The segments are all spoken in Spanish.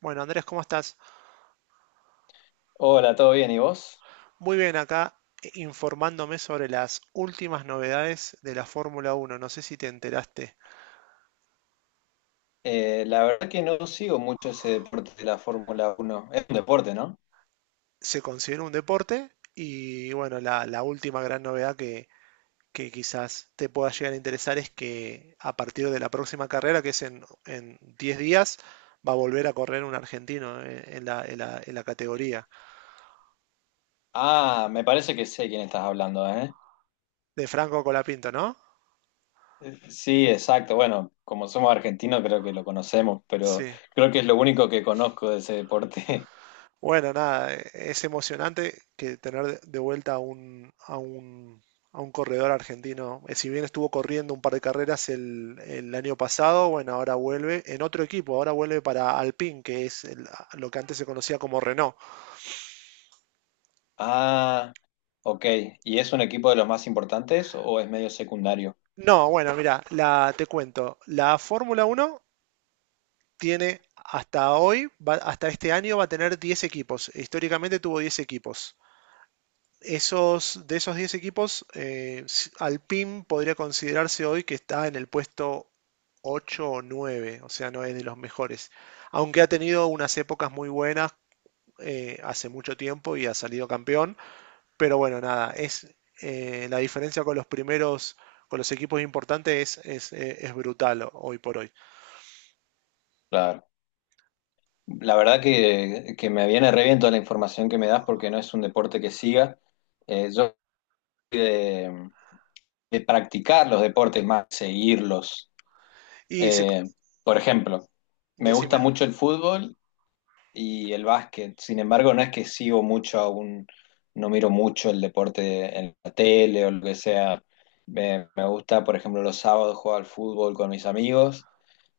Bueno, Andrés, ¿cómo estás? Hola, ¿todo bien? ¿Y vos? Muy bien, acá informándome sobre las últimas novedades de la Fórmula Uno. No sé si te enteraste. La verdad que no sigo mucho ese deporte de la Fórmula Uno. Es un deporte, ¿no? Se considera un deporte y bueno, la última gran novedad que quizás te pueda llegar a interesar es que a partir de la próxima carrera, que es en 10 días, va a volver a correr un argentino en la categoría Ah, me parece que sé quién estás hablando, ¿eh? de Franco Colapinto, ¿no? Sí, exacto. Bueno, como somos argentinos creo que lo conocemos, pero Sí. creo que es lo único que conozco de ese deporte. Bueno, nada, es emocionante que tener de vuelta a un, a un, a un corredor argentino. Si bien estuvo corriendo un par de carreras el año pasado, bueno, ahora vuelve en otro equipo, ahora vuelve para Alpine, que es lo que antes se conocía como Renault. Ah, ok. ¿Y es un equipo de los más importantes o es medio secundario? No, bueno, mira, te cuento, la Fórmula Uno tiene hasta hoy, hasta este año va a tener 10 equipos. Históricamente tuvo 10 equipos. De esos 10 equipos, Alpine podría considerarse hoy que está en el puesto 8 o 9, o sea, no es de los mejores. Aunque ha tenido unas épocas muy buenas hace mucho tiempo y ha salido campeón, pero bueno, nada, es la diferencia con los primeros, con los equipos importantes es brutal hoy por hoy. Claro. La verdad que me viene re bien toda la información que me das porque no es un deporte que siga. Yo soy de, practicar los deportes más que seguirlos. Y se, Eh, por ejemplo, me gusta decime, mucho el fútbol y el básquet. Sin embargo, no es que sigo mucho aún, no miro mucho el deporte en la tele o lo que sea. Me gusta, por ejemplo, los sábados jugar al fútbol con mis amigos,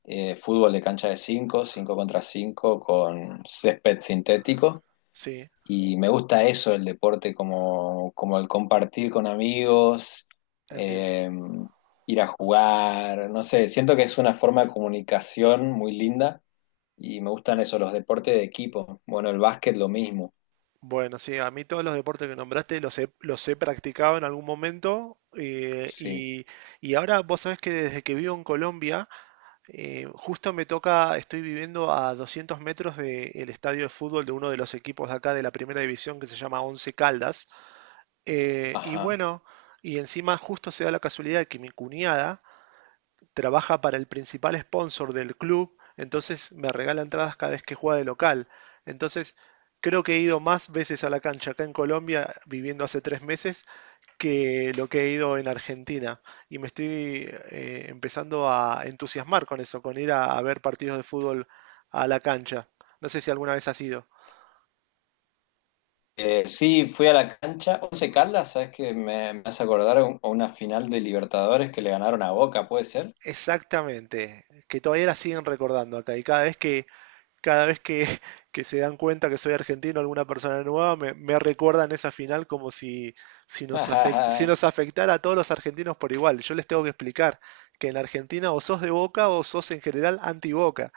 fútbol de cancha de 5, 5 contra 5 con césped sintético. sí, Y me gusta eso, el deporte, como el compartir con amigos, entiendo. eh, ir a jugar, no sé, siento que es una forma de comunicación muy linda y me gustan eso, los deportes de equipo. Bueno, el básquet lo mismo, Bueno, sí, a mí todos los deportes que nombraste los he practicado en algún momento sí, y ahora vos sabés que desde que vivo en Colombia, justo me toca, estoy viviendo a 200 metros del estadio de fútbol de uno de los equipos de acá de la primera división que se llama Once Caldas. Eh, y ajá. bueno, y encima justo se da la casualidad de que mi cuñada trabaja para el principal sponsor del club, entonces me regala entradas cada vez que juega de local. Entonces, creo que he ido más veces a la cancha acá en Colombia, viviendo hace 3 meses, que lo que he ido en Argentina. Y me estoy empezando a entusiasmar con eso, con ir a ver partidos de fútbol a la cancha. No sé si alguna vez has ido. Sí, fui a la cancha, Once Caldas, ¿sabes que me hace acordar a una final de Libertadores que le ganaron a Boca, ¿puede ser? Exactamente, que todavía la siguen recordando acá y cada vez que, que se dan cuenta que soy argentino, alguna persona nueva, me recuerdan esa final como si nos afectara a todos los argentinos por igual. Yo les tengo que explicar que en Argentina o sos de Boca o sos en general anti-Boca.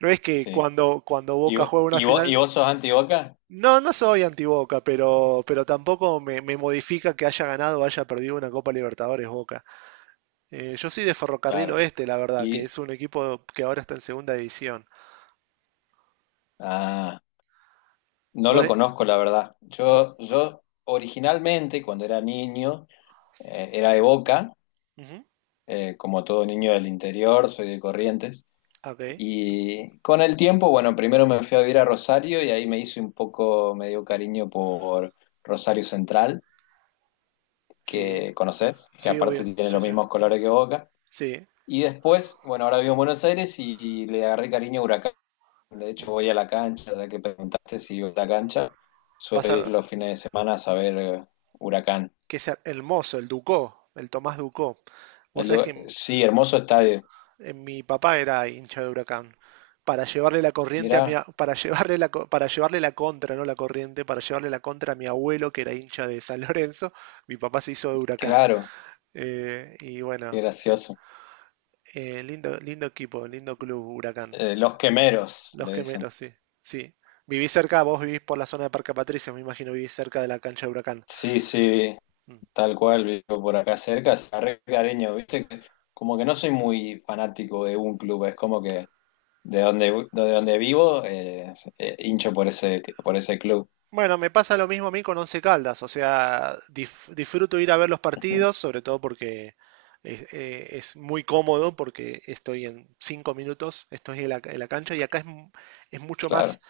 No es que Sí. cuando ¿Y, Boca juega una final... vos sos anti-Boca? No, no soy anti-Boca, pero tampoco me modifica que haya ganado o haya perdido una Copa Libertadores Boca. Yo soy de Ferrocarril Claro. Oeste, la verdad, que Y, es un equipo que ahora está en segunda división. ah. No Vos lo de- conozco, la verdad. vo- Yo originalmente, cuando era niño, era de Boca, Ujú, como todo niño del interior, soy de Corrientes. ok. Y con el tiempo, bueno, primero me fui a vivir a Rosario y ahí me hice un poco, me dio cariño por Rosario Central, Sí, que conoces, que sí, aparte obvio. tiene los Sí, sí. mismos colores que Boca. Sí. Y después, bueno, ahora vivo en Buenos Aires y, le agarré cariño a Huracán. De hecho, voy a la cancha, ya que preguntaste si voy a la cancha, Vas suelo a. ir los fines de semana a saber Huracán. Que sea el mozo, el Ducó, el Tomás Ducó. Vos sabés que Sí, hermoso estadio. en mi papá era hincha de Huracán. Para llevarle la corriente a Mirá, para llevarle para llevarle la contra, no la corriente, para llevarle la contra a mi abuelo que era hincha de San Lorenzo, mi papá se hizo de Huracán. claro, Y qué bueno, sí. gracioso. Lindo, lindo equipo, lindo club, Huracán. Los quemeros, Los le dicen. Quemeros, sí. Sí. Vivís cerca, vos vivís por la zona de Parque Patricios, me imagino vivís cerca de la cancha de Huracán. Sí, sí, Mm. tal cual, vivo por acá cerca, se agarré cariño, viste, que como que no soy muy fanático de un club, es como que de donde, vivo, hincho por ese, club. Bueno, me pasa lo mismo a mí con Once Caldas, o sea, disfruto ir a ver los Ujú. partidos, sobre todo porque es muy cómodo, porque estoy en 5 minutos, estoy en la cancha y acá es mucho más, Claro.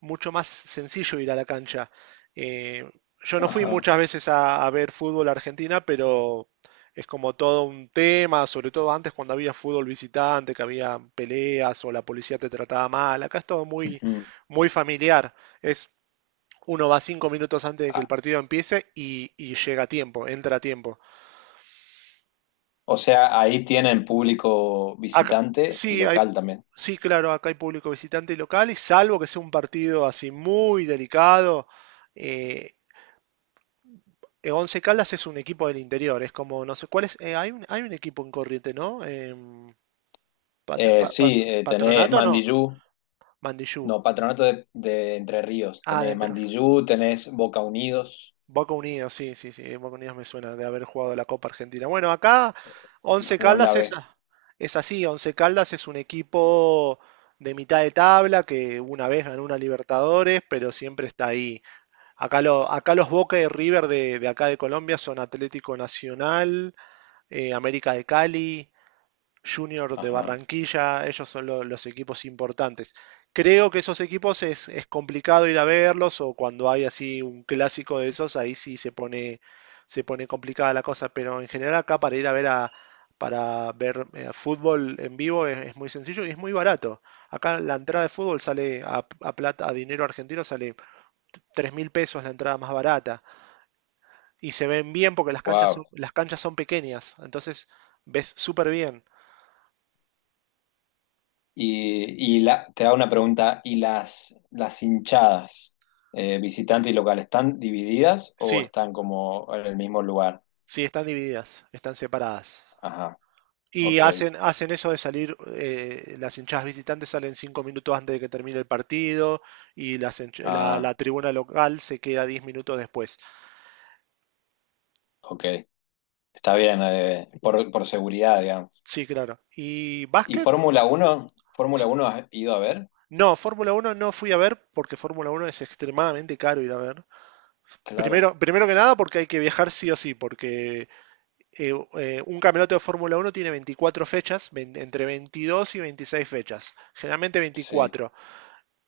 mucho más sencillo ir a la cancha. Eh, yo no fui Ajá. muchas veces a ver fútbol a Argentina, pero es como todo un tema, sobre todo antes cuando había fútbol visitante, que había peleas o la policía te trataba mal, acá es todo muy, Ujú. muy familiar. Es Uno va 5 minutos antes de que el partido empiece y llega a tiempo, entra a tiempo. O sea, ahí tienen público Acá, visitante y sí, hay, local también. sí, claro, acá hay público visitante y local, y salvo que sea un partido así muy delicado, eh, Once Caldas es un equipo del interior, es como, no sé, ¿cuál es? Hay un equipo en corriente, ¿no? Pat, pat, pat, Sí, tenés ¿Patronato no? Mandiyú, Mandillú. no, Patronato de, Entre Ríos. Ah, Tenés adentro. Mandiyú, tenés Boca Unidos Boca Unidos, sí, sí, sí, Boca Unidos me suena de haber jugado la Copa Argentina. Bueno, acá eh, y Once jugó en la Caldas B. Es así, Once Caldas es un equipo de mitad de tabla que una vez ganó una Libertadores, pero siempre está ahí. Acá, acá los Boca y River de acá de Colombia son Atlético Nacional, América de Cali, Junior de Ajá, Barranquilla, ellos son los equipos importantes. Creo que esos equipos es complicado ir a verlos o cuando hay así un clásico de esos, ahí sí se pone complicada la cosa, pero en general acá para ir a ver a, para ver fútbol en vivo es muy sencillo y es muy barato. Acá la entrada de fútbol sale a plata, a dinero argentino sale 3.000 pesos la entrada más barata y se ven bien porque las canchas wow. son, las canchas son pequeñas, entonces ves súper bien. Y la, te hago una pregunta, ¿y las, hinchadas, visitante y local, están divididas o Sí, están como en el mismo lugar? sí, están divididas, están separadas. Ajá, Y ok. hacen eso de salir, las hinchadas visitantes salen 5 minutos antes de que termine el partido y las hinch- la, Ah, la tribuna local se queda 10 minutos después. ok. Está bien, por, seguridad, digamos. Sí, claro. ¿Y ¿Y básquet? Fórmula uno? Sí. ¿Fórmula uno has ido a ver? No, Fórmula Uno no fui a ver porque Fórmula Uno es extremadamente caro ir a ver. Claro, Primero que nada porque hay que viajar sí o sí, porque un campeonato de Fórmula Uno tiene 24 fechas, entre 22 y 26 fechas, generalmente sí, 24.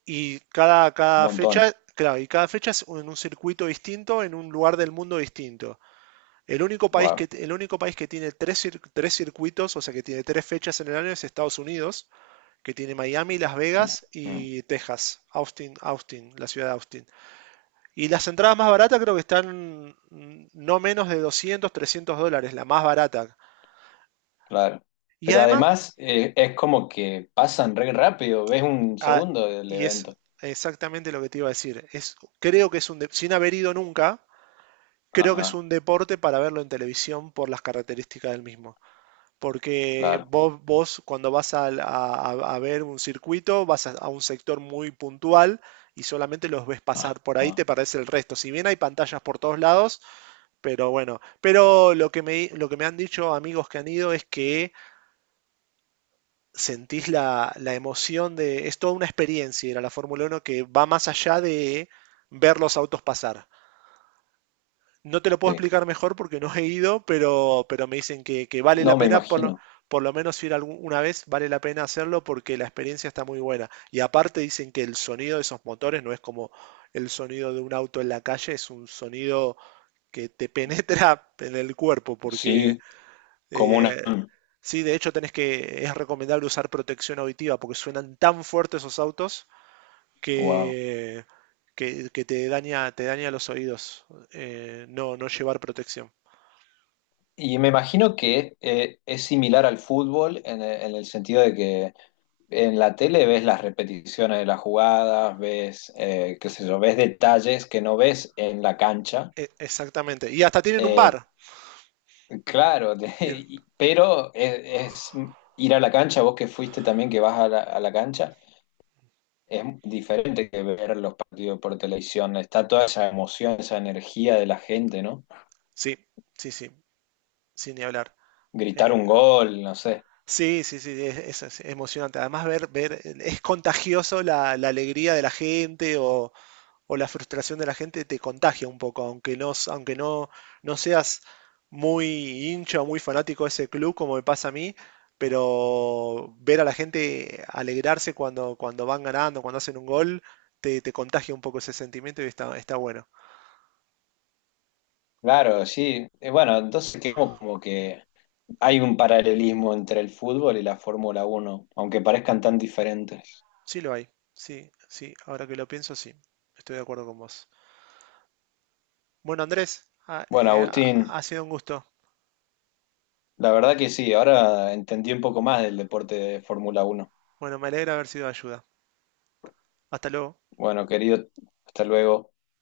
Y cada, un cada montón. fecha, claro, y cada fecha es en un circuito distinto, en un lugar del mundo distinto. Wow. El único país que tiene tres circuitos, o sea, que tiene tres fechas en el año es Estados Unidos, que tiene Miami, Las Vegas y Texas, Austin, la ciudad de Austin. Y las entradas más baratas creo que están no menos de 200 $300, la más barata. Claro. Y Pero además, además es como que pasan re rápido, ves un ah, segundo del y es evento. exactamente lo que te iba a decir, creo que sin haber ido nunca, creo que es Ajá, un deporte para verlo en televisión por las características del mismo. Porque claro. vos cuando vas a ver un circuito, vas a un sector muy puntual y solamente los ves Ajá, pasar. Por ahí te parece el resto. Si bien hay pantallas por todos lados, pero bueno. Pero lo que me han dicho amigos que han ido es que sentís la emoción de... Es toda una experiencia ir a la Fórmula Uno que va más allá de ver los autos pasar. No te lo puedo sí. explicar mejor porque no he ido, pero me dicen que vale la No me pena, imagino. por lo menos ir alguna vez, vale la pena hacerlo porque la experiencia está muy buena. Y aparte dicen que el sonido de esos motores no es como el sonido de un auto en la calle, es un sonido que te penetra en el cuerpo porque... Sí, como una... eh, Sí, de hecho es recomendable usar protección auditiva porque suenan tan fuertes esos autos Wow. que, que te daña los oídos, no, no llevar protección. Y me imagino que es similar al fútbol en el sentido de que en la tele ves las repeticiones de las jugadas, ves, qué sé yo, ves detalles que no ves en la cancha. Exactamente. Y hasta tienen un Eh, bar. claro, Tienen- pero es ir a la cancha, vos que fuiste también, que vas a la, cancha, es diferente que ver los partidos por televisión. Está toda esa emoción, esa energía de la gente, ¿no? Sí, sí, sí, sin ni hablar. Gritar Eh, un gol, no sé. sí, sí, sí, es emocionante. Además, es contagioso la alegría de la gente o la frustración de la gente te contagia un poco, aunque no, no seas muy hincha o muy fanático de ese club, como me pasa a mí, pero ver a la gente alegrarse cuando van ganando, cuando hacen un gol, te contagia un poco ese sentimiento y está bueno. Claro, sí. Bueno, entonces creo como que hay un paralelismo entre el fútbol y la Fórmula Uno, aunque parezcan tan diferentes. Sí lo hay, sí, sí, ahora que lo pienso, sí, estoy de acuerdo con vos. Bueno, Andrés, ha, Bueno, eh, ha Agustín, ha sido un gusto. la verdad que sí, ahora entendí un poco más del deporte de Fórmula Uno. Bueno, me alegra haber sido de ayuda. Hasta luego. Bueno, querido, hasta luego.